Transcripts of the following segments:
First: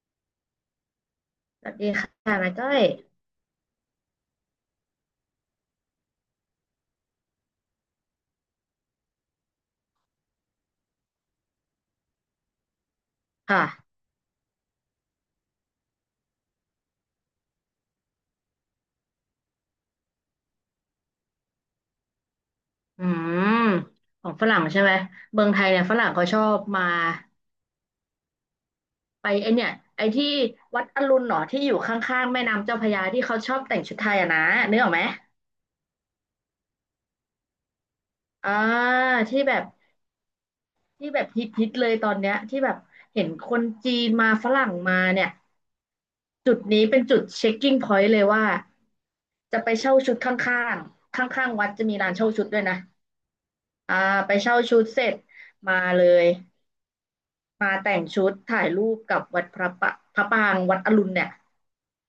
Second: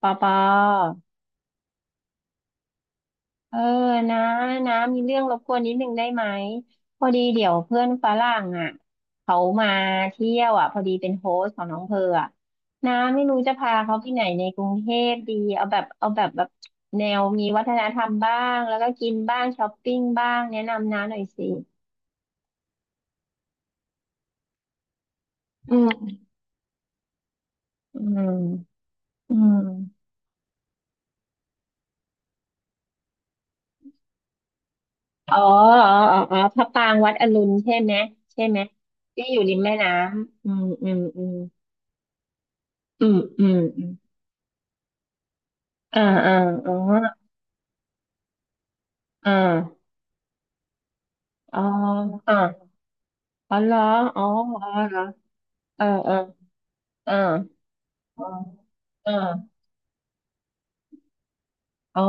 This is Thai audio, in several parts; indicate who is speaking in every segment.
Speaker 1: ปอปอ
Speaker 2: สวัสดีค่ะนาจ้อย
Speaker 1: เออนะนะมีเรื่องรบกวนนิดนึงได้ไหมพอดีเดี๋ยวเพื่อนฝรั่งอ่ะเขามาเที่ยวอ่ะพอดีเป็นโฮสต์ของน้องเพออ่ะนะไม่รู้จะพาเขา
Speaker 2: ค่ะ
Speaker 1: ที่ไหนในกรุงเทพดีเอาแบบแนวมีวัฒนธรรมบ้างแล้วก็กินบ้างช้อปปิ้งบ้างแนะนำนะหน่อยสิ
Speaker 2: อืมของฝรั่งใช่ไหมเมืองไทย
Speaker 1: อื
Speaker 2: เนี่ย
Speaker 1: ม
Speaker 2: ฝรั่งเขาชอบมา
Speaker 1: อืม
Speaker 2: ไป
Speaker 1: อื
Speaker 2: ไอ
Speaker 1: ม
Speaker 2: เนี่ยไอที่วัดอรุณหนอที่อยู่ข้างๆแม่น้ำเจ้าพระยาที่เขาชอบแต่งชุดไทยอะนะนึกออกไหม
Speaker 1: อ๋ออ๋ออ๋ออ๋อพระปรางวัดอรุณใช่ไหมใช่
Speaker 2: อ่า
Speaker 1: ไหมที่อ
Speaker 2: ที่
Speaker 1: ยู่ริ
Speaker 2: แบ
Speaker 1: ม
Speaker 2: บ
Speaker 1: แม่น้ำอืมอืม
Speaker 2: ที่แบ
Speaker 1: อื
Speaker 2: บ
Speaker 1: ม
Speaker 2: ฮิตฮิตเลยตอนเนี้ยที่แบบ
Speaker 1: อืม
Speaker 2: เห็น
Speaker 1: อื
Speaker 2: ค
Speaker 1: ม
Speaker 2: นจีนมาฝรั่งมาเนี่ย
Speaker 1: อ่าอ่า
Speaker 2: จุด
Speaker 1: อ๋อ
Speaker 2: นี้เป็นจุดเช็คกิ้งพอยต์เลยว่า
Speaker 1: อ่า
Speaker 2: จะไปเช่าชุดข้างๆข้าง
Speaker 1: อ๋อ
Speaker 2: ๆวัดจะมีร้านเช่า
Speaker 1: อ่า
Speaker 2: ชุดด้วยนะ
Speaker 1: อ๋อเหรอ
Speaker 2: อ่า
Speaker 1: อ๋อ
Speaker 2: ไปเช่า
Speaker 1: อ๋อ
Speaker 2: ชุด
Speaker 1: เหร
Speaker 2: เส
Speaker 1: อ
Speaker 2: ร็จมา
Speaker 1: เออ
Speaker 2: เล
Speaker 1: เออ
Speaker 2: ย
Speaker 1: เออ
Speaker 2: มาแต่ง
Speaker 1: อ๋อ
Speaker 2: ชุดถ่ายรูป
Speaker 1: เออ
Speaker 2: กับวัดพระปางวัดอรุณเนี่ย
Speaker 1: อ๋อ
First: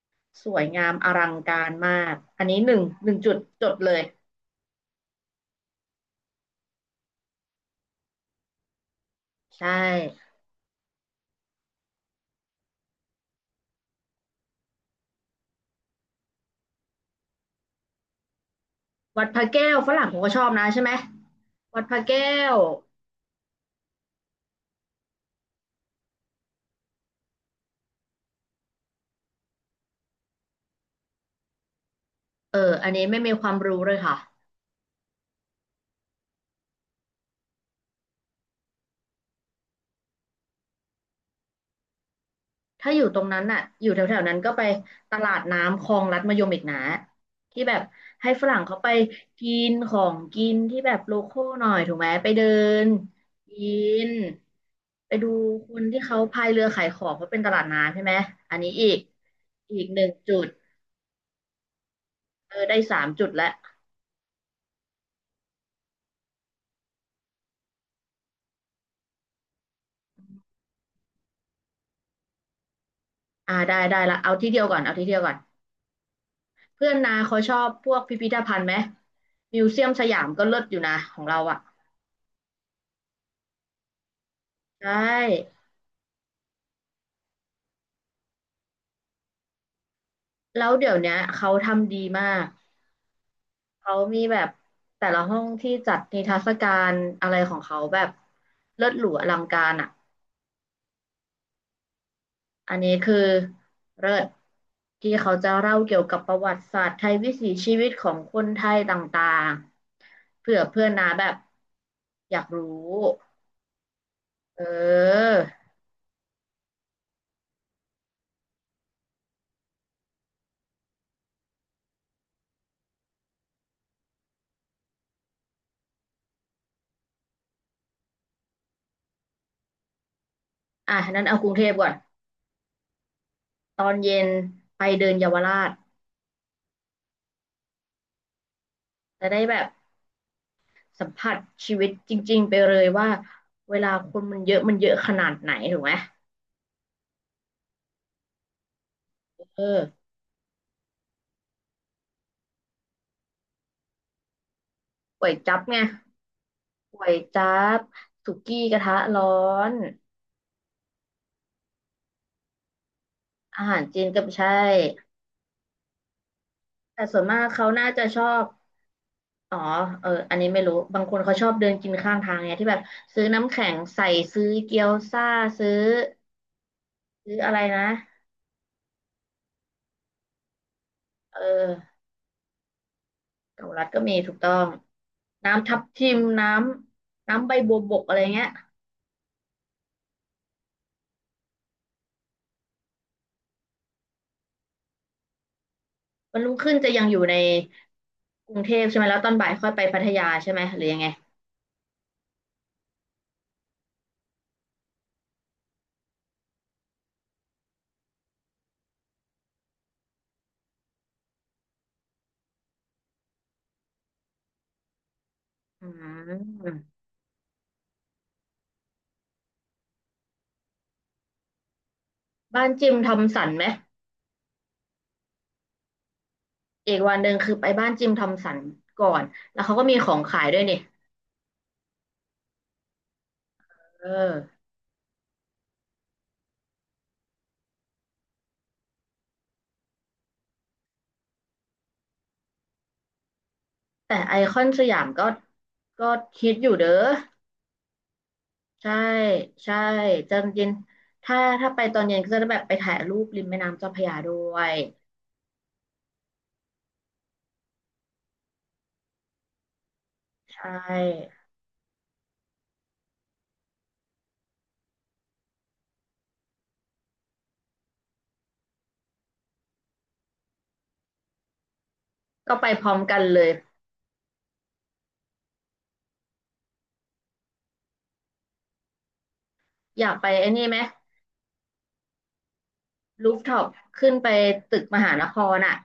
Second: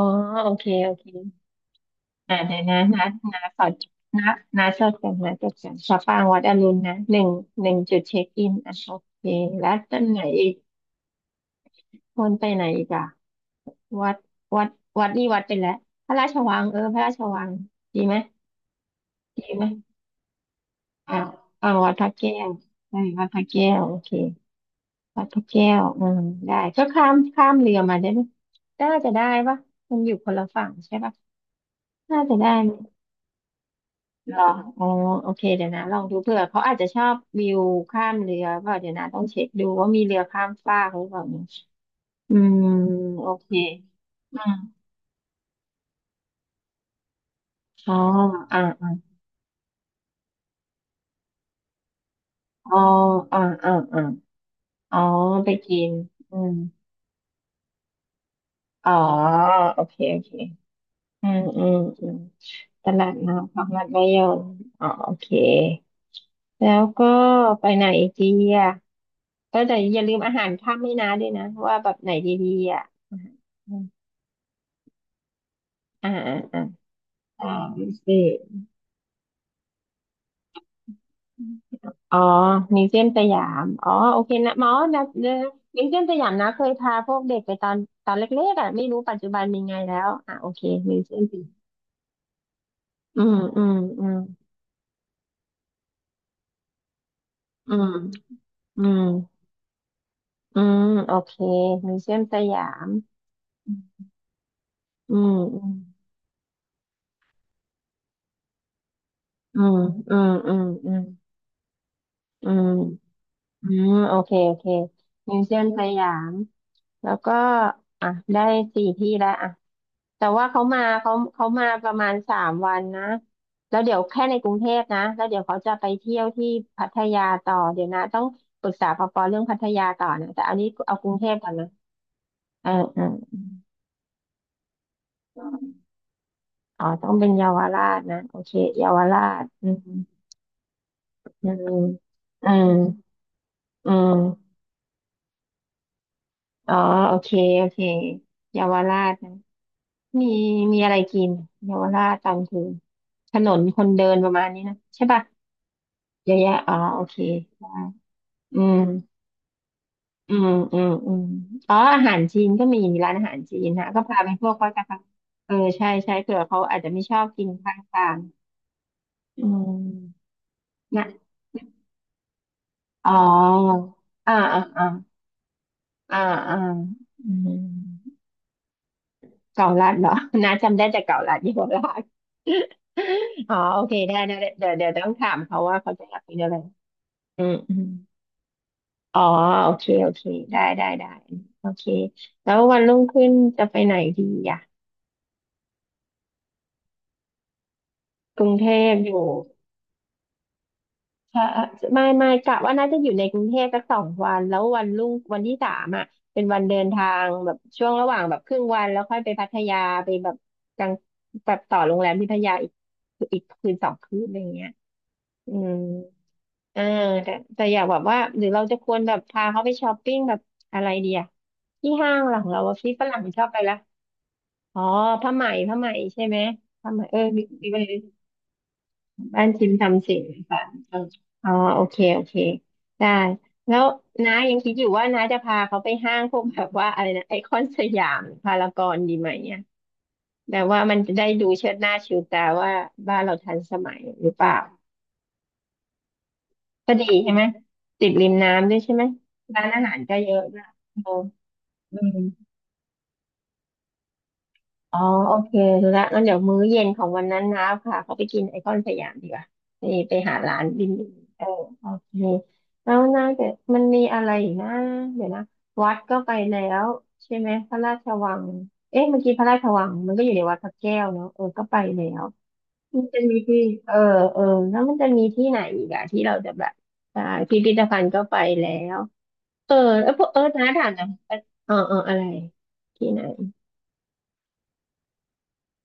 Speaker 2: ส
Speaker 1: โอ
Speaker 2: ว
Speaker 1: เค
Speaker 2: ยงา
Speaker 1: โอ
Speaker 2: ม
Speaker 1: เค
Speaker 2: อลังการมาก
Speaker 1: อ่า
Speaker 2: อัน
Speaker 1: เดี๋
Speaker 2: นี้
Speaker 1: ยว
Speaker 2: ห
Speaker 1: นะ
Speaker 2: นึ่ง
Speaker 1: นะ
Speaker 2: หนึ่งจุด
Speaker 1: นะขอ
Speaker 2: จดเลย
Speaker 1: นะนะจดกันนะจดกันสะปางวัดอรุณนะหนึ่งหนึ่งจุดเช็คอินอ่ะโอเค
Speaker 2: ใช
Speaker 1: แล้วต้นไหน
Speaker 2: ่
Speaker 1: อีกคนไปไหนอีกอ่ะวัดวัดวัดนี่วัดไปแล้วพระราชวังเออพระราชวังดีไหม
Speaker 2: วัดพ
Speaker 1: ดี
Speaker 2: ระ
Speaker 1: ไหม
Speaker 2: แก้วฝรั่งผมก็ชอบนะใช่ไหม
Speaker 1: อ่าอ่า
Speaker 2: วัด
Speaker 1: วั
Speaker 2: พ
Speaker 1: ดพ
Speaker 2: ระ
Speaker 1: ระ
Speaker 2: แก้
Speaker 1: แก้ว
Speaker 2: ว
Speaker 1: ใช่วัดพระแก้วโอเค วัดพรแก้วอืมได้ก็ข้ามข้ามเรือมาได้ไหมน่าจะได้ปะมันอยู่คนละฝั่งใช่ปะน่าจะได้
Speaker 2: เอ
Speaker 1: ไหม
Speaker 2: ออันนี้ไม่มีความรู้เลยค่ะ
Speaker 1: เหรออ๋อโอเคเดี๋ยวนะลองดูเผื่อเขาอาจจะชอบวิวข้ามเรือเปล่าเดี๋ยวนะต้องเช็คดูว่ามีเรือข้ามฟากหรือเปล่าเนี่ยอืม
Speaker 2: ถ้าอยู่ตรง
Speaker 1: โอ
Speaker 2: นั้น
Speaker 1: เค
Speaker 2: น่ะอยู่แถวๆนั้
Speaker 1: อื
Speaker 2: นก็
Speaker 1: ม
Speaker 2: ไปตลาดน้ำคลองลัดมะยมอีกนะที่แบบ
Speaker 1: อ๋อ
Speaker 2: ให้ฝ
Speaker 1: อ่า
Speaker 2: รั่งเขา
Speaker 1: อ่า
Speaker 2: ไปกินของกินที่แบบโลคอลหน่อยถูกไหมไปเดิ
Speaker 1: อ๋อ
Speaker 2: น
Speaker 1: อ่า
Speaker 2: กิ
Speaker 1: อ่าอ่า
Speaker 2: น
Speaker 1: อ๋อ
Speaker 2: ไปดู
Speaker 1: ไป
Speaker 2: ค
Speaker 1: กิ
Speaker 2: น
Speaker 1: น
Speaker 2: ที่เขา
Speaker 1: อื
Speaker 2: พาย
Speaker 1: ม
Speaker 2: เรือขายของเพราะเป็นตลาดน้ำใช่ไหมอันนี้อี
Speaker 1: อ๋อ
Speaker 2: กอี
Speaker 1: โอ
Speaker 2: ก
Speaker 1: เค
Speaker 2: หนึ่ง
Speaker 1: โอเค
Speaker 2: จุด
Speaker 1: อืมอืมอืม
Speaker 2: เออได้
Speaker 1: ต
Speaker 2: สา
Speaker 1: ลา
Speaker 2: ม
Speaker 1: ด
Speaker 2: จุดแล้ว
Speaker 1: น้ำของมัดระยองอ๋อโอเค แล้วก็ไปไหนอีกดีอ่ะก็แต่อย่าลืมอาหารค่ำให้นะด้วยนะว่าแบบไหนดีๆอ่ะ
Speaker 2: อ่าได้ได้ละเอาที่เดียวก่อนเอาที่เดียวก่อน
Speaker 1: อ่าอ่าอ่า
Speaker 2: เพื่อนนาเขา
Speaker 1: อ่า
Speaker 2: ชอบ
Speaker 1: ม
Speaker 2: พวก
Speaker 1: สี
Speaker 2: พิ
Speaker 1: ย
Speaker 2: พิธภัณฑ์ไหมมิวเซียมสยามก็เลิศอยู่นะของเรา
Speaker 1: ม
Speaker 2: อ่ะ
Speaker 1: อ๋อมิวเซียมสยามอ๋อโอเคนะหมอ
Speaker 2: ใช่
Speaker 1: นะเนอะมิวเซียมสยามนะเคยพาพวกเด็กไปตอนตอนเล็กๆอ่ะไม่รู้ปัจจุบันเป็นไงแล้วอ่ะโอเค
Speaker 2: แล้วเดี๋ย
Speaker 1: มิ
Speaker 2: ว
Speaker 1: ว
Speaker 2: เนี้
Speaker 1: เซีย
Speaker 2: ย
Speaker 1: มสยา
Speaker 2: เขา
Speaker 1: ม
Speaker 2: ทำดีมาก
Speaker 1: อืมอืม
Speaker 2: เขา
Speaker 1: อืม
Speaker 2: มีแบบแต่ละห้องที่จัดนิทรรศการอะไรของ
Speaker 1: อื
Speaker 2: เขา
Speaker 1: ม
Speaker 2: แบบ
Speaker 1: อื
Speaker 2: เลิศ
Speaker 1: ม
Speaker 2: หรูอลังการอ่ะ
Speaker 1: อืมโอเคมิวเซียมสยา
Speaker 2: อัน
Speaker 1: ม
Speaker 2: นี้คือเลิศที่
Speaker 1: อืม
Speaker 2: เขาจะเล่าเกี่ยวกับประวัติศาสตร์ไทยวิถีชีวิตของคนไทยต่าง
Speaker 1: อืมอืม
Speaker 2: ๆ
Speaker 1: อื
Speaker 2: เผื่อ
Speaker 1: ม
Speaker 2: เพื่อ
Speaker 1: อื
Speaker 2: น
Speaker 1: ม
Speaker 2: นะแบบอยาก
Speaker 1: อื
Speaker 2: รู้
Speaker 1: มอืม อืมโอเคโอ
Speaker 2: เ
Speaker 1: เค
Speaker 2: ออ
Speaker 1: มิวเซียมสยามแล้วก็อ่ะได้4 ที่แล้วอ่ะแต่ว่าเขามาประมาณ3 วันนะแล้วเดี๋ยวแค่ในกรุงเทพนะแล้วเดี๋ยวเขาจะไปเที่ยวที่พัทยาต่อเดี๋ยวนะต้องปรึกษาปปเรื่องพัทยาต่อนะแต่อันนี้
Speaker 2: อ่ะ
Speaker 1: เอากรุง
Speaker 2: นั้
Speaker 1: เท
Speaker 2: น
Speaker 1: พ
Speaker 2: เอาก
Speaker 1: ก่อ
Speaker 2: รุ
Speaker 1: น
Speaker 2: งเท
Speaker 1: นะ
Speaker 2: พก่อน
Speaker 1: เออเออ
Speaker 2: ตอนเย็นไปเดินเยาวราช
Speaker 1: อ๋อต้องเป็นเยาวราชนะโอเคเยาวรา
Speaker 2: จะได้
Speaker 1: ช
Speaker 2: แบ
Speaker 1: อื
Speaker 2: บ
Speaker 1: ม
Speaker 2: สัมผัส
Speaker 1: อืม
Speaker 2: ชีวิตจริง
Speaker 1: อื
Speaker 2: ๆไป
Speaker 1: ม
Speaker 2: เลยว่าเว
Speaker 1: อื
Speaker 2: ลาคนมันเย
Speaker 1: ม
Speaker 2: อะมันเยอะขนาดไหนถูกไหม
Speaker 1: อ๋อโอเคโอเคเยาวราชนะ
Speaker 2: เออ
Speaker 1: มีมีอะไรกินเยาวราชตอนคืนถนนคนเดินประมาณนี้นะใช่ป่ะ
Speaker 2: ก๋วยจั๊บไง
Speaker 1: เยอะแยะอ๋อโอ
Speaker 2: ก๋ว
Speaker 1: เค
Speaker 2: ยจั๊
Speaker 1: ได้
Speaker 2: บสุ
Speaker 1: อื
Speaker 2: กี้ก
Speaker 1: ม
Speaker 2: ระทะร้อน
Speaker 1: อืมอืมอืมอ๋ออาหารจีนก็มีร้านอาหารจี
Speaker 2: อา
Speaker 1: น
Speaker 2: หาร
Speaker 1: นะก็
Speaker 2: จีน
Speaker 1: พา
Speaker 2: ก็
Speaker 1: ไป
Speaker 2: ไม่
Speaker 1: พ
Speaker 2: ใช่
Speaker 1: วกวัดกะเพราเออใช่ใช่เผื่อเขาอาจจะไม่
Speaker 2: แต่
Speaker 1: ช
Speaker 2: ส่
Speaker 1: อ
Speaker 2: ว
Speaker 1: บ
Speaker 2: นมา
Speaker 1: กิ
Speaker 2: ก
Speaker 1: น
Speaker 2: เขา
Speaker 1: ข้าง
Speaker 2: น่า
Speaker 1: ทา
Speaker 2: จะ
Speaker 1: ง
Speaker 2: ชอบ
Speaker 1: อื
Speaker 2: อ๋อเออ
Speaker 1: ม
Speaker 2: อันนี้ไม่รู้บาง
Speaker 1: นะ
Speaker 2: คนเขาชอบเดินกินข้างทางเนี่ยที่แบบ
Speaker 1: อ๋อ
Speaker 2: ซื้อน้ำแข็งใส่
Speaker 1: อ่า
Speaker 2: ซื้อ
Speaker 1: อ่า
Speaker 2: เกี๊
Speaker 1: อ่า
Speaker 2: ยวซ่าซื้อ
Speaker 1: อ่าอ่าอื
Speaker 2: ซื้ออะไร
Speaker 1: ม
Speaker 2: นะ
Speaker 1: เก่าลัดเหรอ นะจำได้แต่เก่าลัด
Speaker 2: เอ
Speaker 1: เยาวรา
Speaker 2: อ
Speaker 1: ช อ๋อ
Speaker 2: เกา
Speaker 1: โอ
Speaker 2: ลัด
Speaker 1: เค
Speaker 2: ก็มี
Speaker 1: ได้
Speaker 2: ถู
Speaker 1: นะ
Speaker 2: ก
Speaker 1: ด
Speaker 2: ต้อง
Speaker 1: เดี๋ยวเดี๋ยวต้องถามเขา
Speaker 2: น้ำทั
Speaker 1: ว่า
Speaker 2: บ
Speaker 1: เขาจะ
Speaker 2: ทิ
Speaker 1: อยา
Speaker 2: ม
Speaker 1: กกิน
Speaker 2: น้
Speaker 1: อะไร
Speaker 2: ำ
Speaker 1: อื
Speaker 2: น้ำใบ
Speaker 1: มอื
Speaker 2: บัว
Speaker 1: ม
Speaker 2: บกอะไรเงี้ย
Speaker 1: อ๋อ โอเค โอเค ได้ ได้ได้โอเค แล้ววันรุ่งขึ้นจะไปไหนดีอ่ะ
Speaker 2: วันรุ่งขึ้นจะยังอยู่ใน
Speaker 1: กรุ
Speaker 2: ก
Speaker 1: ง
Speaker 2: รุง
Speaker 1: เท
Speaker 2: เทพ
Speaker 1: พ
Speaker 2: ใช่ไหม
Speaker 1: อยู่
Speaker 2: แล้วตอนบ่ายค่อยไปพัทยาใช่ไหมหรือยังไง
Speaker 1: ถ้าไม่กะว่าน่าจะอยู่ในกรุงเทพสัก2 วันแล้ววันรุ่งวันที่ 3อ่ะเป็นวันเดินทางแบบช่วงระหว่างแบบครึ่งวันแล้วค่อยไปพัทยาไปแบบกลางแบบต่อโรงแรมที่พัทยาอีกอีกคืน2 คืนอะไรเงี้ยอืม
Speaker 2: อืม
Speaker 1: เออแต่อยากแบบว่าหรือเราจะควรแบบพาเขาไปช้อปปิ้งแบบอะไรดีอ่ะที่ห้างหลังเรา
Speaker 2: บ้าน
Speaker 1: อะ
Speaker 2: จิ
Speaker 1: พี่
Speaker 2: ม
Speaker 1: ฝ
Speaker 2: ทอ
Speaker 1: รั่ง
Speaker 2: ม
Speaker 1: ช
Speaker 2: สั
Speaker 1: อบ
Speaker 2: น
Speaker 1: ไป
Speaker 2: ไหม
Speaker 1: ละ อ๋อผ้าไหมผ้าไหมใช่ไหมผ้า
Speaker 2: อี
Speaker 1: ไห
Speaker 2: ก
Speaker 1: ม
Speaker 2: วั
Speaker 1: เอ
Speaker 2: น
Speaker 1: อ
Speaker 2: หนึ่ง
Speaker 1: มี
Speaker 2: คือไป
Speaker 1: มีไป
Speaker 2: บ้านจิมทอมสันก่อน
Speaker 1: บ้าน
Speaker 2: แล้ว
Speaker 1: ชิม
Speaker 2: เขาก็มีข
Speaker 1: ทำสิ
Speaker 2: อง
Speaker 1: น
Speaker 2: ขาย
Speaker 1: สา
Speaker 2: ด้วย
Speaker 1: น
Speaker 2: นี่
Speaker 1: เอออ๋อโอเคโอเคได้แล้ว
Speaker 2: เอ
Speaker 1: น้า
Speaker 2: อ
Speaker 1: ยังคิดอยู่ว่าน้าจะพาเขาไปห้างพวกแบบว่าอะไรนะไอคอนสยามพารากอนดีไหมเนี่ยแบบว่ามันจะได้ดูเชิดหน้าชูตาว่าบ้านเราทันสมัย
Speaker 2: แต่
Speaker 1: หรื
Speaker 2: ไอ
Speaker 1: อเปล่า
Speaker 2: คอนสยามก็ฮิตอยู่เด้
Speaker 1: ก็
Speaker 2: อ
Speaker 1: ดีใช่ไหมติดริมน้ำด้วยใช่
Speaker 2: ใช่
Speaker 1: ไหมร้าน
Speaker 2: ใช่
Speaker 1: อาหารก็เยอะ
Speaker 2: จำ
Speaker 1: นะ
Speaker 2: เย็น
Speaker 1: เออ
Speaker 2: ถ้าไปต
Speaker 1: อื
Speaker 2: อนเย็
Speaker 1: ม
Speaker 2: นก็จะแบบไปถ่ายรูปริมแม่น้ำเจ้าพระยาด้วย
Speaker 1: อ๋อโอเครู้ละงั้นเดี๋ยวมื้อเย็นของวันนั้นนะพาเขาไปกินไอคอนสยามดีกว่าไปไปหาร้าน
Speaker 2: ใช่
Speaker 1: บิมบิมเออโอเคแล้วน่าจะมันมีอะไรอีกนะเดี๋ยวนะวัดก็ไปแล้วใช่ไหมพระราชวังเอ๊ะเมื่อกี้พระราชวังมันก็อยู่ในวัดพระแก้วเนาะเออก็ไปแล้ว
Speaker 2: ก็ไปพร้อม
Speaker 1: มัน
Speaker 2: กั
Speaker 1: จะ
Speaker 2: น
Speaker 1: มี
Speaker 2: เลย
Speaker 1: ที่เออเออแล้วมันจะมีที่ไหนอีกอะที่เราจะแบบใช่พิพิธภัณฑ์ก็ไปแล้วเออ
Speaker 2: อ
Speaker 1: เอ
Speaker 2: ยา
Speaker 1: อ
Speaker 2: กไป
Speaker 1: เออ
Speaker 2: ไอ้นี่
Speaker 1: น้า
Speaker 2: ไหม
Speaker 1: ถามหนะเออเอออะไรที่ไหน
Speaker 2: รูฟท็อปขึ้นไปตึกมหานครอ่ะ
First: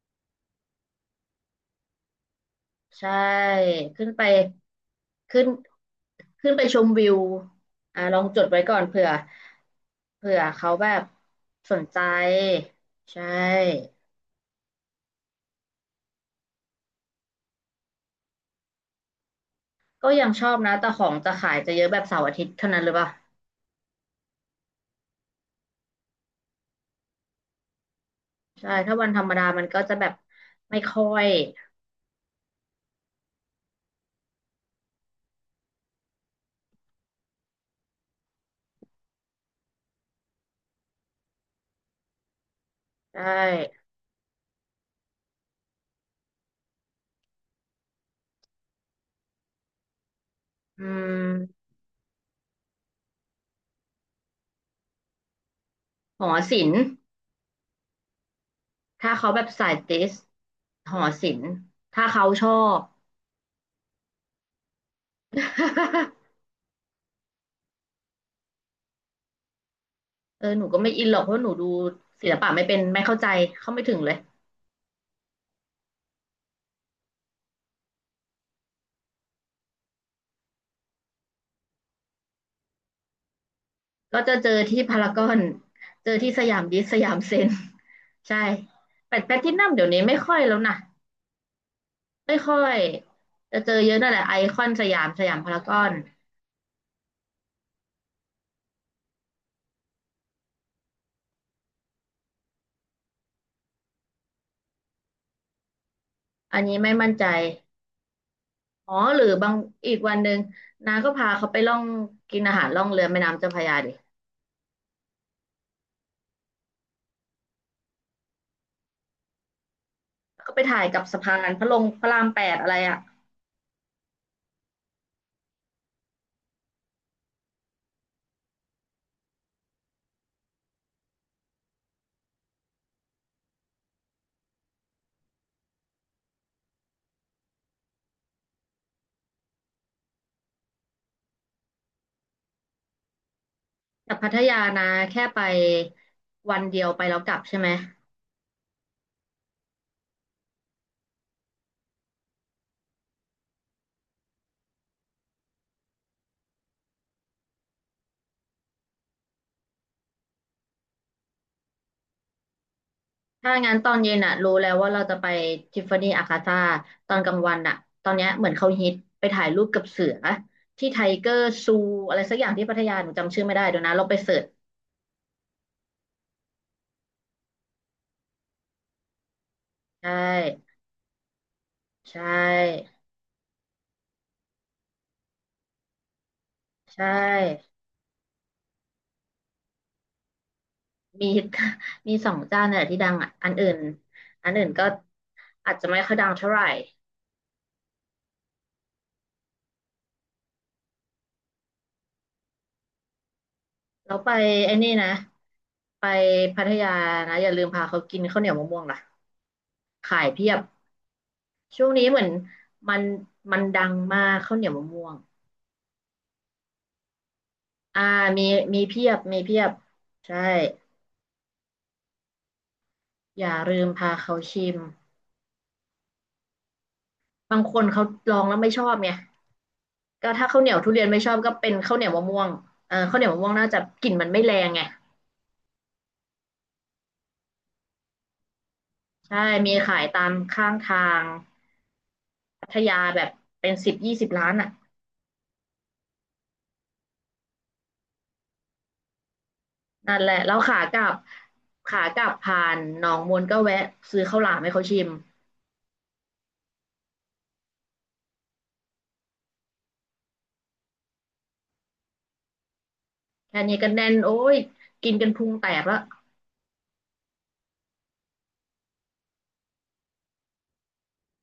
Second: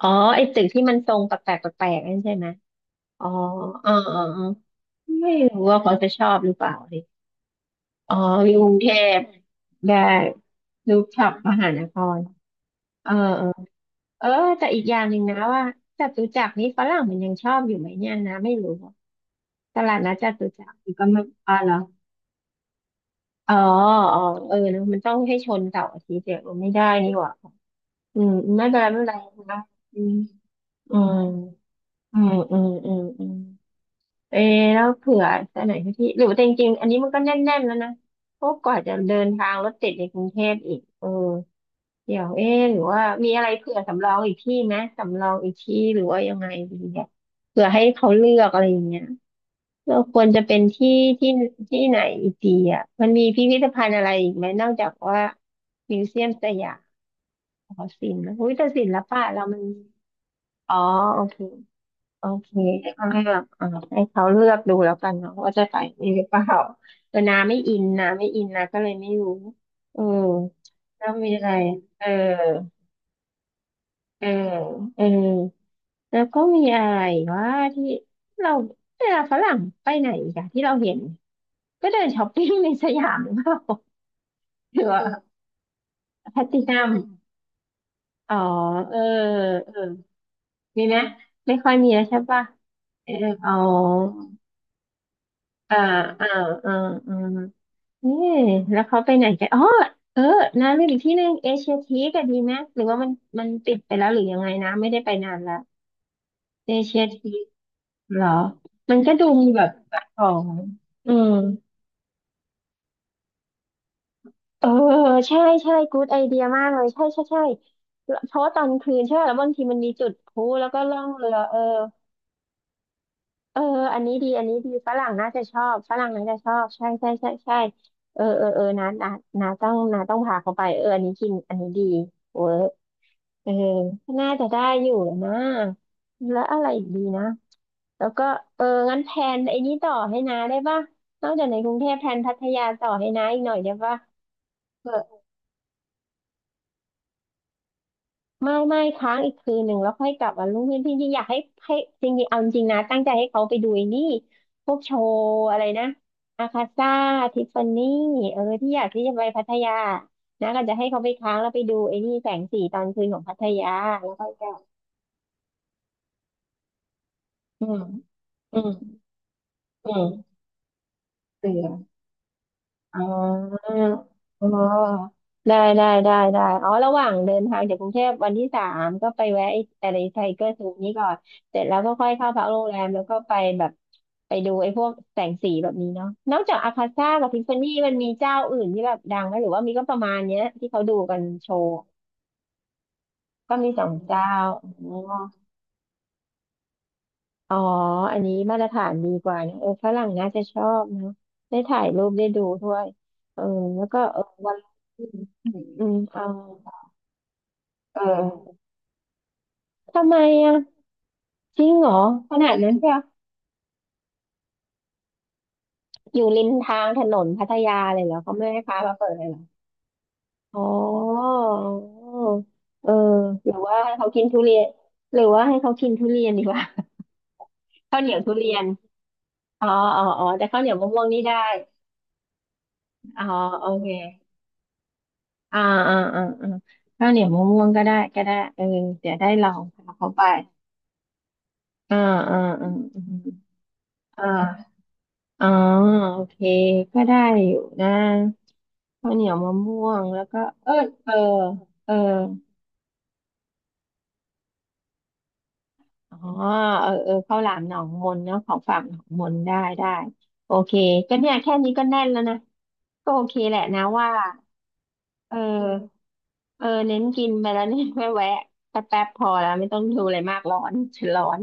Speaker 1: อ๋อไอ้ตึกที่มันทรงแปลกๆแปลกๆนั่นใช่ไหม
Speaker 2: ใช่
Speaker 1: อ๋อออ
Speaker 2: ขึ้น
Speaker 1: ออ
Speaker 2: ไป
Speaker 1: อ๋อไม่
Speaker 2: ขึ้น
Speaker 1: รู้ว่าเขาจะชอบห
Speaker 2: ขึ้
Speaker 1: รือ
Speaker 2: น
Speaker 1: เป
Speaker 2: ไป
Speaker 1: ล่า
Speaker 2: ชม
Speaker 1: ดิ
Speaker 2: วิวอ่า
Speaker 1: อ๋อ
Speaker 2: ลองจด
Speaker 1: วิว
Speaker 2: ไว้
Speaker 1: กรุ
Speaker 2: ก่อ
Speaker 1: ง
Speaker 2: น
Speaker 1: เท
Speaker 2: เผื่อ
Speaker 1: พได้
Speaker 2: เผื่อเขาแบ
Speaker 1: รู
Speaker 2: บ
Speaker 1: ปช็อปมหา
Speaker 2: ส
Speaker 1: น
Speaker 2: น
Speaker 1: ค
Speaker 2: ใจ
Speaker 1: รเออ
Speaker 2: ใช
Speaker 1: เออ
Speaker 2: ่
Speaker 1: เออแต่อีกอย่างหนึ่งนะว่าจตุจักรนี่ฝรั่งมันยังชอบอยู่ไหมเนี่ยนะไม่รู้อะตลาด
Speaker 2: ก็
Speaker 1: นัดจ
Speaker 2: ยังช
Speaker 1: ตุ
Speaker 2: อบ
Speaker 1: จัก
Speaker 2: นะ
Speaker 1: ร
Speaker 2: แต่
Speaker 1: มัน
Speaker 2: ข
Speaker 1: ก็
Speaker 2: อง
Speaker 1: ไม่
Speaker 2: จะขา
Speaker 1: อ๋อ
Speaker 2: ย
Speaker 1: เห
Speaker 2: จะ
Speaker 1: รอ
Speaker 2: เยอะแบบเสาร์อาทิตย์เท่านั้นหรือเปล่า
Speaker 1: อ๋ออ๋อเออเนอะมันต้องให้ชนเสาร์อาทิตย์เดี๋ยวไม่ได้นี่หว่าอืมไม่
Speaker 2: ใช่
Speaker 1: เป็นไร
Speaker 2: ถ้า
Speaker 1: ไม่เป็
Speaker 2: วั
Speaker 1: น
Speaker 2: น
Speaker 1: ไร
Speaker 2: ธรรมดา
Speaker 1: นะ
Speaker 2: มันก็จะ
Speaker 1: อื
Speaker 2: แบ
Speaker 1: ม
Speaker 2: บไม่
Speaker 1: อื
Speaker 2: ค่อ
Speaker 1: ม
Speaker 2: ย
Speaker 1: อืมอืมอืมอืม เออแล้วเผื่อจะไหนที่หรือว่าแต่จริงๆอันนี้มันก็แน่นๆแล้วนะเพราะกว่าจะเดินทางรถติดในกรุงเทพอีกเออเดี๋ยวเออหรือว่า
Speaker 2: ใช่
Speaker 1: มีอะไรเผื่อสำรองอีกที่ไหมสำรองอีกที่หรือว่ายังไงดีเนี่ยเผื่อให้เขาเลือกอะไรอย่างเงี้ยเราควรจะเป็น
Speaker 2: อื
Speaker 1: ที่ที่
Speaker 2: ม
Speaker 1: ที่ไหนอีกดีอ่ะมันมีพิพิธภัณฑ์อะไรอีกไหมนอกจากว่ามิวเซี
Speaker 2: ห
Speaker 1: ยม
Speaker 2: อ
Speaker 1: ส
Speaker 2: ศิ
Speaker 1: ยา
Speaker 2: ล
Speaker 1: ม
Speaker 2: ป์
Speaker 1: หอศิลป์นะอุ้ยแต่ศิล
Speaker 2: ถ้า
Speaker 1: ปะ
Speaker 2: เขาแบ
Speaker 1: เรา
Speaker 2: บ
Speaker 1: มัน
Speaker 2: สายติส
Speaker 1: อ๋อ
Speaker 2: หอ
Speaker 1: โอ
Speaker 2: ศิ
Speaker 1: เค
Speaker 2: ลป์ถ้า
Speaker 1: โอ
Speaker 2: เขาช
Speaker 1: เค
Speaker 2: อบ
Speaker 1: ก็เลือกให้เขาเลือกดูแล้วกันเนาะว่าจะใส่นี่หรือเปล่า เออนาไม่อินนาไม่อินนาก็เลยไม่รู้เออ
Speaker 2: เออหนูก็ไม่อิ
Speaker 1: แล้
Speaker 2: น
Speaker 1: ว
Speaker 2: หรอกเพ
Speaker 1: มี
Speaker 2: ราะ
Speaker 1: อะ
Speaker 2: หนู
Speaker 1: ไร
Speaker 2: ดู
Speaker 1: เออ
Speaker 2: ศิลปะไม่เป็นไม่เข้าใจเข้าไม่ถึงเลย
Speaker 1: เออเออแล้วก็มีอะไรว่าที่เราเวลาฝรั่งไปไหนอีกอะที่เราเห็นก็เดินช้อปปิ้งในสยามหรือเปล่า
Speaker 2: ก็จะเจอ
Speaker 1: ห
Speaker 2: ที่
Speaker 1: รือ
Speaker 2: พา
Speaker 1: ว่า
Speaker 2: รากอนเจอที่
Speaker 1: แพล
Speaker 2: ส
Speaker 1: ต
Speaker 2: ยา
Speaker 1: ติ
Speaker 2: มดิ
Speaker 1: นั
Speaker 2: ส
Speaker 1: ม
Speaker 2: สยามเซ็น
Speaker 1: อ๋อ
Speaker 2: ใช่
Speaker 1: เออ
Speaker 2: แต่แพลทินั
Speaker 1: เอ
Speaker 2: ม
Speaker 1: อ
Speaker 2: เดี๋ยวนี้ไม่ค่อยแล้วนะ
Speaker 1: มีไหมไม่ค่อยมีแล้วใช่
Speaker 2: ไม่
Speaker 1: ป่ะ
Speaker 2: ค่อย
Speaker 1: เอออ๋อ
Speaker 2: จะเจอเยอะนั่นแหละไอคอนสยามสยามพาราก
Speaker 1: อ่า
Speaker 2: อน
Speaker 1: อ่าอ่าอ่ เออแล้วเขาไปไหนกันอ๋อเออนะลืมอีกที่หนึ่งเอเชียทีก็ดีไหมหรือว่ามันมันปิดไปแล้วหรือยังไงนะไม่ได้ไปนานแล้ว
Speaker 2: อัน
Speaker 1: เอ
Speaker 2: นี้ไม่
Speaker 1: เชีย
Speaker 2: มั่นใจ
Speaker 1: ทีเหรอ
Speaker 2: อ๋อ
Speaker 1: มันก็
Speaker 2: หรื
Speaker 1: ดู
Speaker 2: อ
Speaker 1: มี
Speaker 2: บาง
Speaker 1: แบบ
Speaker 2: อีกวั
Speaker 1: ข
Speaker 2: น
Speaker 1: อ
Speaker 2: หนึ่ง
Speaker 1: ง
Speaker 2: นาก็
Speaker 1: อื
Speaker 2: พา
Speaker 1: ม
Speaker 2: เขาไปล่องกินอาหารล่องเรือแม่น้ำเจ้าพระยาดิ
Speaker 1: เออใช่ใช่กู๊ดไอเดียมากเลยใช่ใช่ใช่เพราะว่าตอนคืนใช่ไหมแล้วบางทีมันมีจุดพลุ
Speaker 2: แล้วก็ไป
Speaker 1: แล้วก็
Speaker 2: ถ่าย
Speaker 1: ล่อ
Speaker 2: กับ
Speaker 1: ง
Speaker 2: สะ
Speaker 1: เรือ
Speaker 2: พาน
Speaker 1: เออ
Speaker 2: พระลงพระรามแปดอะไรอะ
Speaker 1: เอออันนี้ดี อันนี้ดีฝรั่งน่าจะชอบฝรั่งน่าจะชอบ ใช่ใช่ใช่ใช่เออเออเออนะนะนะต้องนะต้องพาเขาไปเอออันนี้กิน อันนี้ดีเวิร์กเออน่าจะได้อยู่แล้วนะแล้วอะไรอีกดีนะ แล้วก็เอองั้นแพลนไอ้นี้ต่อให้นะได้ป่ะนอกจากในกรุงเทพแพลนพัทยาต่อให้นาอีกหน่อยได้ป่ะ
Speaker 2: แต่พัทยานาแค่ไปวันเดียวไปแล้วกลับใช่ไหม
Speaker 1: ไม่ไม่ค้างอีกคืนหนึ่งแล้วค่อยกลับวันรุ่งขึ้นจริงๆอยากให้ให้จริงๆเอาจริงๆนะตั้งใจให้เขาไปดูไอ้นี่พวกโชว์อะไรนะอาคาซ่าทิฟฟานี่เออที่อยากที่จะไปพัทยานะก็จะให้เขาไปค้างแล้วไปดูไอ้นี่แสงสีตอนคืนของพัท
Speaker 2: ถ้า
Speaker 1: ยา
Speaker 2: งั้นตอน
Speaker 1: แล้ว
Speaker 2: เย็น
Speaker 1: ค่อย
Speaker 2: อ่ะ
Speaker 1: กลั
Speaker 2: รู้แล้ว
Speaker 1: บ
Speaker 2: ว่าเราจะไปทิฟฟานี่อาคาซ่าตอนกลางวัน
Speaker 1: อื
Speaker 2: อ่ะ
Speaker 1: ม
Speaker 2: ตอนเนี้ยเหมือน
Speaker 1: อื
Speaker 2: เขา
Speaker 1: ม
Speaker 2: ฮิตไปถ่ายรูปกับ
Speaker 1: อื
Speaker 2: เสือ
Speaker 1: ม
Speaker 2: ที่ไทเกอร์ซู
Speaker 1: เออ
Speaker 2: อะไรสักอย่างที่พัทยา
Speaker 1: อ๋
Speaker 2: หนูจำชื่อไม่ได้
Speaker 1: อ
Speaker 2: เดี๋ยวนะลองไปเสิร์
Speaker 1: อ๋
Speaker 2: ช
Speaker 1: อ ได้ได้ได้ได้ อ๋อ ระหว่างเดินทางจากกรุงเทพวันที่สามก็ไปแวะไอ้อะไร
Speaker 2: ใช่
Speaker 1: ไทเกอร์ซูนี้ก่อนเสร็จแล้วก็ค่อย
Speaker 2: ใช
Speaker 1: เข้าพักโรงแรม
Speaker 2: ่
Speaker 1: แล้วก็ไปแบบไปดูไอ้พวกแสงสีแบบนี้เนาะนอกจากอาคา
Speaker 2: ใช
Speaker 1: ซ่ากับทิฟฟานี่
Speaker 2: ่
Speaker 1: มันมีเจ้าอื่นที่แบบดังไหมหรือว่ามีก็ประมาณเนี้ยที่เขาดูกัน
Speaker 2: มี
Speaker 1: โชว์
Speaker 2: มีสองเจ้าเนี่ยที่ดังอ่ะอัน
Speaker 1: ก็
Speaker 2: อื่
Speaker 1: มี
Speaker 2: น
Speaker 1: สองเจ้า
Speaker 2: ก็
Speaker 1: อ๋อ
Speaker 2: อาจจะไม่ค่อยดังเท่าไหร่
Speaker 1: อ๋ออันนี้มาตรฐานดีกว่านะเออฝรั่งน่าจะชอบเนอะได้ถ่ายรูปได้ดูด้วยเออแล้วก็
Speaker 2: เรา
Speaker 1: เออ
Speaker 2: ไป
Speaker 1: วัน
Speaker 2: ไอ้นี่นะ
Speaker 1: อืม
Speaker 2: ไป
Speaker 1: เอา
Speaker 2: พัทยานะอย่าลืมพา
Speaker 1: เ
Speaker 2: เขากินข้าวเหนี
Speaker 1: ออ
Speaker 2: ยวมะม่วงล่ะ
Speaker 1: ทำไม
Speaker 2: ขายเพีย
Speaker 1: อ่ะ
Speaker 2: บ
Speaker 1: จริง
Speaker 2: ช่
Speaker 1: เหร
Speaker 2: วง
Speaker 1: อ
Speaker 2: นี้เหมือน
Speaker 1: ขนาดนั้นเชีย
Speaker 2: มั
Speaker 1: ว
Speaker 2: นมันดังมากข้าวเหนียวมะม่วง
Speaker 1: อยู่ริมทางถนนพัทยาเล
Speaker 2: อ่า
Speaker 1: ยเหรอเขา
Speaker 2: มี
Speaker 1: ไม่ให้พา
Speaker 2: มี
Speaker 1: มา
Speaker 2: เพี
Speaker 1: เปิ
Speaker 2: ย
Speaker 1: ด
Speaker 2: บ
Speaker 1: เลยเหร
Speaker 2: มี
Speaker 1: อ
Speaker 2: เพียบใช่
Speaker 1: อ๋อเออ
Speaker 2: อ
Speaker 1: หรื
Speaker 2: ย่า
Speaker 1: อว่า
Speaker 2: ลืม
Speaker 1: ให้เขา
Speaker 2: พา
Speaker 1: กิน
Speaker 2: เขา
Speaker 1: ทุเรียน
Speaker 2: ชิม
Speaker 1: หรือว่าให้เขากินทุเรียนดีกว่า
Speaker 2: บางคน
Speaker 1: ข้าว
Speaker 2: เขา
Speaker 1: เหนียวทุ
Speaker 2: ลอง
Speaker 1: เรีย
Speaker 2: แล้ว
Speaker 1: น
Speaker 2: ไม่ชอบไง
Speaker 1: อ๋ออ๋ออ๋อ
Speaker 2: ก็
Speaker 1: แต่
Speaker 2: ถ้า
Speaker 1: ข้า
Speaker 2: ข้า
Speaker 1: ว
Speaker 2: ว
Speaker 1: เห
Speaker 2: เห
Speaker 1: นี
Speaker 2: นี
Speaker 1: ย
Speaker 2: ย
Speaker 1: ว
Speaker 2: ว
Speaker 1: มะ
Speaker 2: ทุ
Speaker 1: ม่
Speaker 2: เรี
Speaker 1: ว
Speaker 2: ย
Speaker 1: ง
Speaker 2: น
Speaker 1: นี่
Speaker 2: ไม่ชอ
Speaker 1: ได้
Speaker 2: บก็เป็นข้าวเหนียวมะม่วงเออข้าว
Speaker 1: อ๋
Speaker 2: เห
Speaker 1: อ
Speaker 2: นียวมะม่วง
Speaker 1: โอ
Speaker 2: น่าจะ
Speaker 1: เค
Speaker 2: กลิ่นมันไม่แรงไง
Speaker 1: อ่าอ่าอ่าอ่าข้าวเหนียวมะม่วงก็ได้ก็ได้เออเดี๋ยวได้ล
Speaker 2: ใช่
Speaker 1: อง
Speaker 2: มี
Speaker 1: พา
Speaker 2: ขาย
Speaker 1: เขาไป
Speaker 2: ตามข้างทาง
Speaker 1: อ่าอ่าอ่
Speaker 2: พัทยาแบบ
Speaker 1: า
Speaker 2: เป็นสิบยี่
Speaker 1: อ
Speaker 2: สิบร้านอ่ะ
Speaker 1: ่าอาอ๋อโอเคก็ได้อยู่นะ ข้าวเหนียวมะม่วง
Speaker 2: นั่
Speaker 1: แล้
Speaker 2: น
Speaker 1: ว
Speaker 2: แหละ
Speaker 1: ก็
Speaker 2: แล้ว
Speaker 1: เออ
Speaker 2: ขากลั
Speaker 1: เออ
Speaker 2: บ
Speaker 1: เออ
Speaker 2: ขากลับผ่านหนองมนก็แวะซื้อข้าวหลามให้เขาชิม
Speaker 1: อ๋อเออเออข้าวหลามหนองมนเนาะของฝากหนองมนได้ได้โอเคก็เนี่ยแค่นี้ก็แน่นแล้วนะก็โอเคแหละ
Speaker 2: แค่นี้
Speaker 1: นะ
Speaker 2: ก็
Speaker 1: ว่า
Speaker 2: แน่นโอ้ยกินกัน
Speaker 1: เอ
Speaker 2: พุงแตกแล้
Speaker 1: อ
Speaker 2: ว
Speaker 1: เออเน้นกินไปแล้วเนี่ยไม่แวะแป๊บแป๊บพอแล้วไม่ต้องดูอะไรมากร้อนฉันร้อน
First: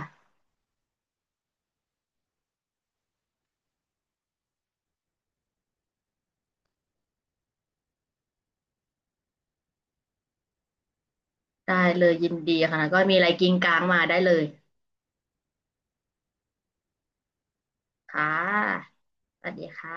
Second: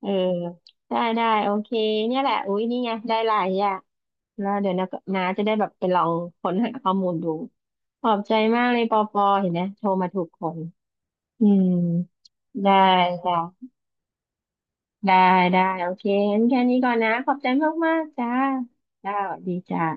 Speaker 1: เออได้ได้โอเคเนี่ยแหละอุ้ยนี่ไงได้หลายอย่างแล้วเดี๋ยวนะน้าจะได้แบบไปลองค้นหาข้อมูลดูขอบใจมากเลยปอปอเห็นไหมโทรมาถูกคน อืม
Speaker 2: ได้เลยยินดี
Speaker 1: ได้
Speaker 2: ค่ะก็มีอะไรกินงก
Speaker 1: ค่ะ
Speaker 2: ลางมาได้เลย
Speaker 1: ได้ได้โอเคงั้นแค่นี้ก่อนนะขอบใจมากมาก
Speaker 2: ค่
Speaker 1: จ้า
Speaker 2: ะ
Speaker 1: จ้าสวั
Speaker 2: ส
Speaker 1: ส
Speaker 2: วั
Speaker 1: ดี
Speaker 2: สดี
Speaker 1: จ้า
Speaker 2: ค่ะ